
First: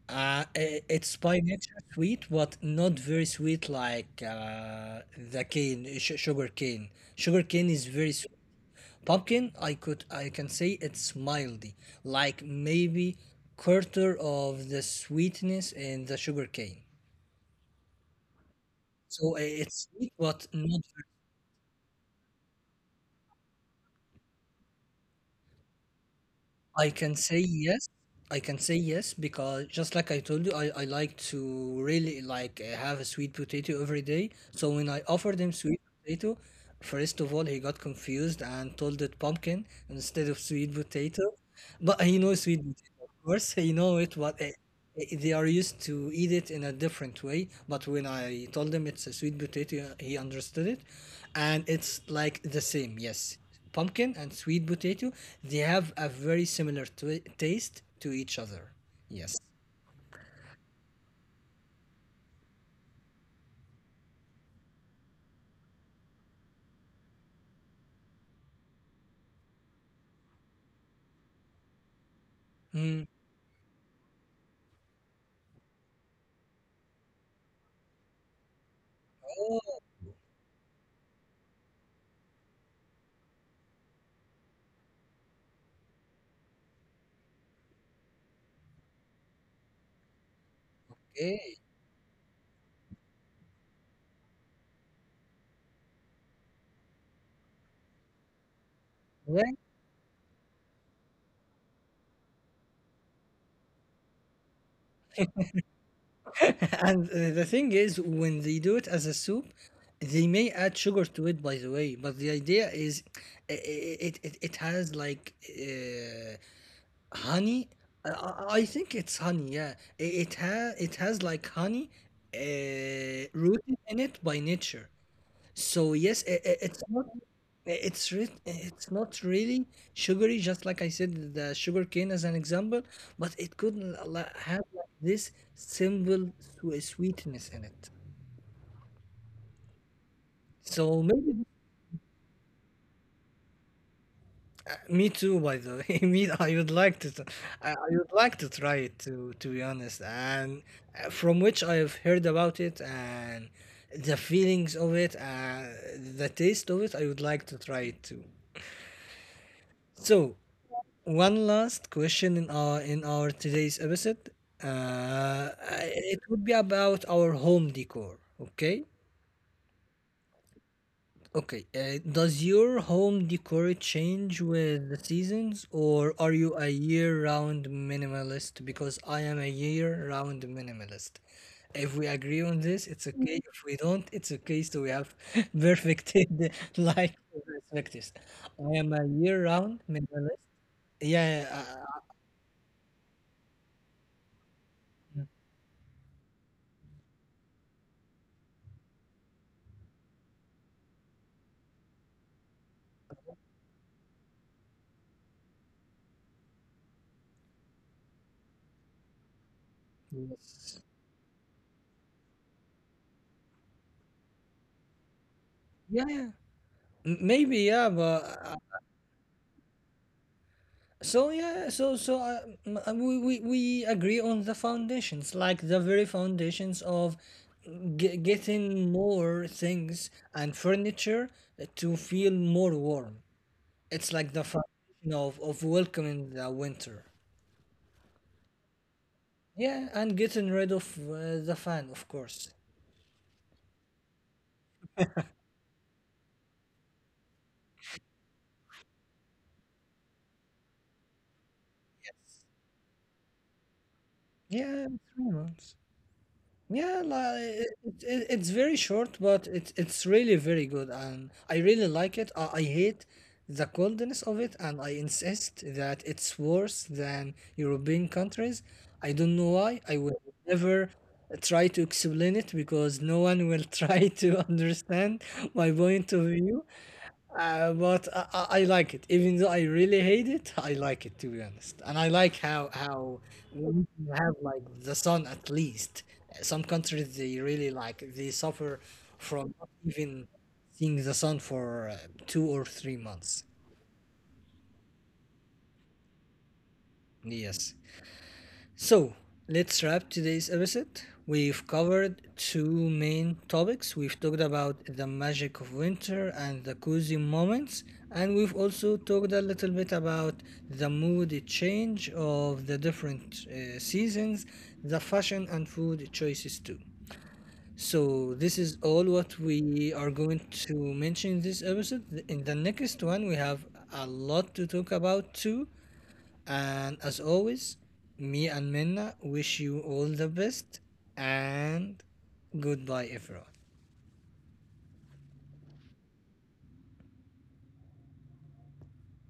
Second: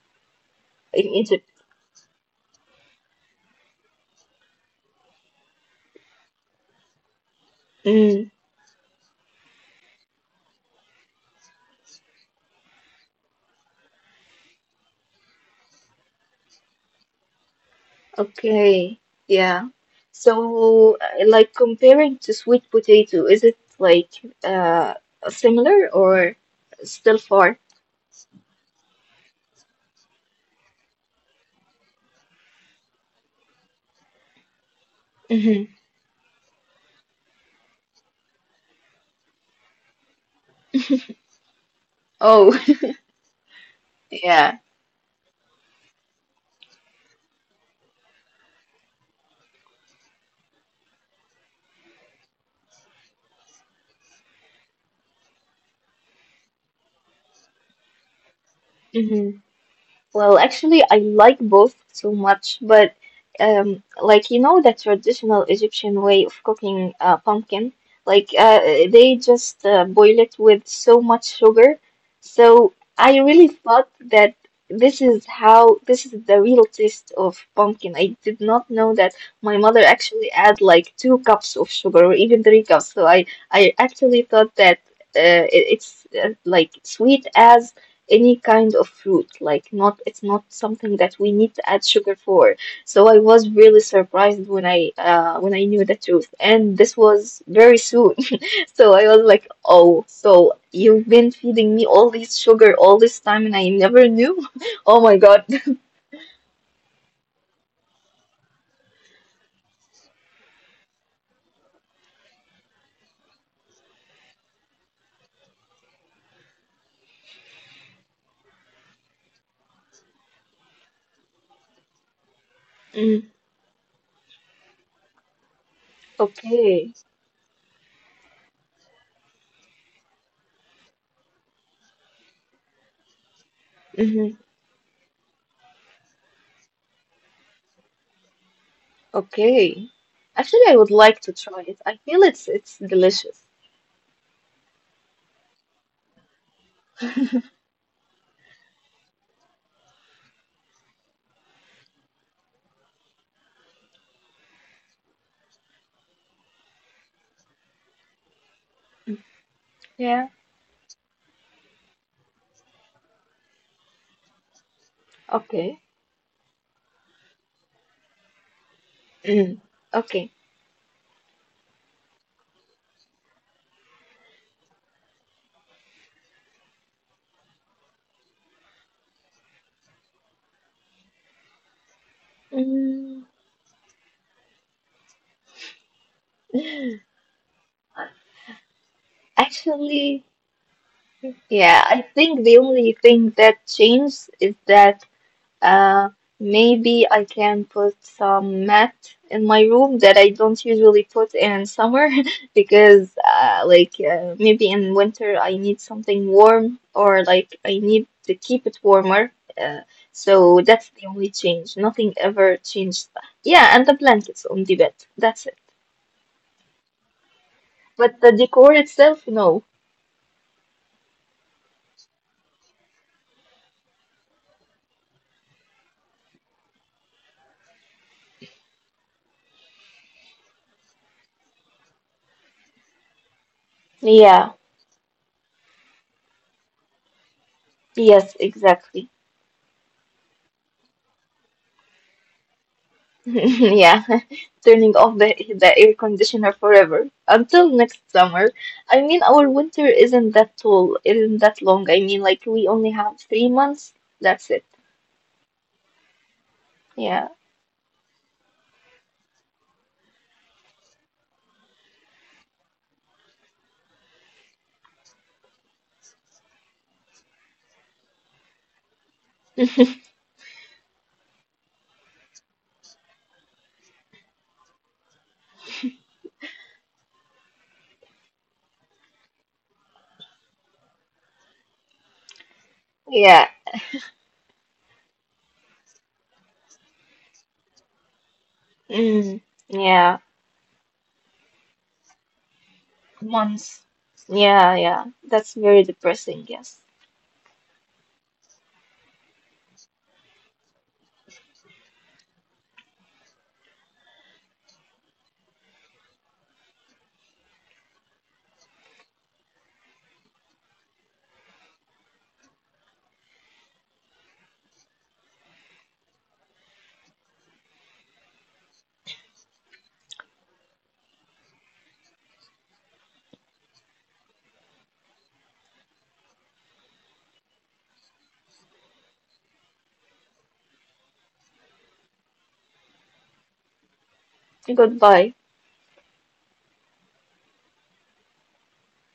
Speaker 2: in
Speaker 1: it's by
Speaker 2: Egypt?
Speaker 1: nature sweet, but not very sweet like the sugar cane. Sugar cane is very sweet.
Speaker 2: Mm.
Speaker 1: Pumpkin, I can say it's mildy, like maybe quarter of the sweetness in the sugar cane.
Speaker 2: Okay,
Speaker 1: So
Speaker 2: yeah.
Speaker 1: it's sweet, but not,
Speaker 2: So, like comparing to sweet potato, is it like uh similar or
Speaker 1: I can
Speaker 2: still
Speaker 1: say
Speaker 2: far?
Speaker 1: yes. I can say yes because just like I told you, I like to really like have a sweet potato every day. So when I offered him
Speaker 2: hmm
Speaker 1: sweet potato, first of all he got confused and told it pumpkin instead of sweet potato. But he knows
Speaker 2: Oh,
Speaker 1: sweet potato, of course. He know it, but they are used to eat it in a different way. But when I told him it's a sweet potato, he understood it, and it's like the same. Yes, pumpkin and sweet potato, they have a very similar taste to each other. Yes.
Speaker 2: yeah. Well, actually, I like both so much, but like you know, the traditional Egyptian way of cooking pumpkin, like they just boil it with so much sugar.
Speaker 1: Mm.
Speaker 2: So I really thought that this is how this is the real taste of pumpkin. I did not know
Speaker 1: Oh,
Speaker 2: that my mother actually add like two cups of sugar or even three cups. So I actually thought that it's like sweet as any kind of fruit. Like not, it's not something that
Speaker 1: okay.
Speaker 2: we need to add sugar for. So I was really surprised when I knew the truth, and this was very soon. So
Speaker 1: Yeah.
Speaker 2: I was like, oh, so you've been feeding me all this sugar all this time, and I never knew. Oh my God.
Speaker 1: And the thing is, when they do it as a soup, they may add sugar to it, by the way. But the idea is, it has like uh, honey. I think it's honey. Yeah. It has, it has like honey
Speaker 2: Mm,
Speaker 1: rooted in it by nature. So yes, it's not,
Speaker 2: okay.
Speaker 1: it's not really sugary, just like I said the sugar cane as an example, but it could have
Speaker 2: Mm-hmm.
Speaker 1: like this simple sweetness in it.
Speaker 2: Okay.
Speaker 1: So
Speaker 2: Actually, I would
Speaker 1: maybe
Speaker 2: like to try it. I feel it's delicious.
Speaker 1: me too, by the way. Me, I would like to, I would like to try it to be honest. And from which I have heard about it and the feelings of it, the taste of it, I would like to try it too. So
Speaker 2: Yeah.
Speaker 1: one last question in our today's episode. Uh,
Speaker 2: Okay.
Speaker 1: it would be about our home decor. Okay,
Speaker 2: Mm. Okay.
Speaker 1: okay. Does your home decor change with the seasons, or are you a year-round minimalist? Because I am a year-round minimalist. If we agree on this, it's okay.
Speaker 2: Mm.
Speaker 1: If we don't, it's okay. So we have perfected like perspectives. I am a year-round minimalist.
Speaker 2: Actually,
Speaker 1: Yeah, yeah,
Speaker 2: yeah, I think the only thing that changed is
Speaker 1: uh,
Speaker 2: that uh, maybe I can put some mat in my room that I don't usually put in summer because like maybe in winter I need something warm or like I need to keep it warmer. Uh,
Speaker 1: yes.
Speaker 2: so that's the only change. Nothing ever changed. Yeah, and the blankets on the bed. That's it.
Speaker 1: Yeah, yeah. Maybe yeah, but
Speaker 2: But the decor itself, no.
Speaker 1: so yeah, so so we agree on the foundations, like the very foundations of getting more things and furniture to feel more warm. It's like the
Speaker 2: Yeah.
Speaker 1: foundation of welcoming the winter.
Speaker 2: Yes, exactly.
Speaker 1: Yeah, and getting rid of the fan, of course.
Speaker 2: Yeah, turning off the air conditioner forever until next summer. I mean, our winter isn't that tall, isn't that long. I mean, like, we only have 3 months. That's it.
Speaker 1: Yeah, 3 months. Yeah, like
Speaker 2: Yeah,
Speaker 1: it's very short, but it's really very good, and I really like it. I hate the coldness of it, and I insist that it's worse than European countries. I don't know why. I will never try to explain it because no one will try to understand my point of view. But I like it, even though I really hate it. I like it to be honest, and I like how
Speaker 2: yeah,
Speaker 1: we have like the sun at least. Some countries they really like they suffer from
Speaker 2: mm,
Speaker 1: not even
Speaker 2: yeah,
Speaker 1: seeing the sun for 2 or 3 months.
Speaker 2: months. Yeah, yeah. That's very depressing, yes.
Speaker 1: Yes. So let's wrap today's episode. We've covered two main topics. We've talked about the magic of winter and the cozy moments, and we've also talked a little bit about the mood change of the different seasons, the fashion and food choices too. So this is all what we are going to mention in this episode. In the next one, we have a lot to talk about too. And as always, me and Minna wish you all the best and goodbye, everyone.
Speaker 2: Goodbye.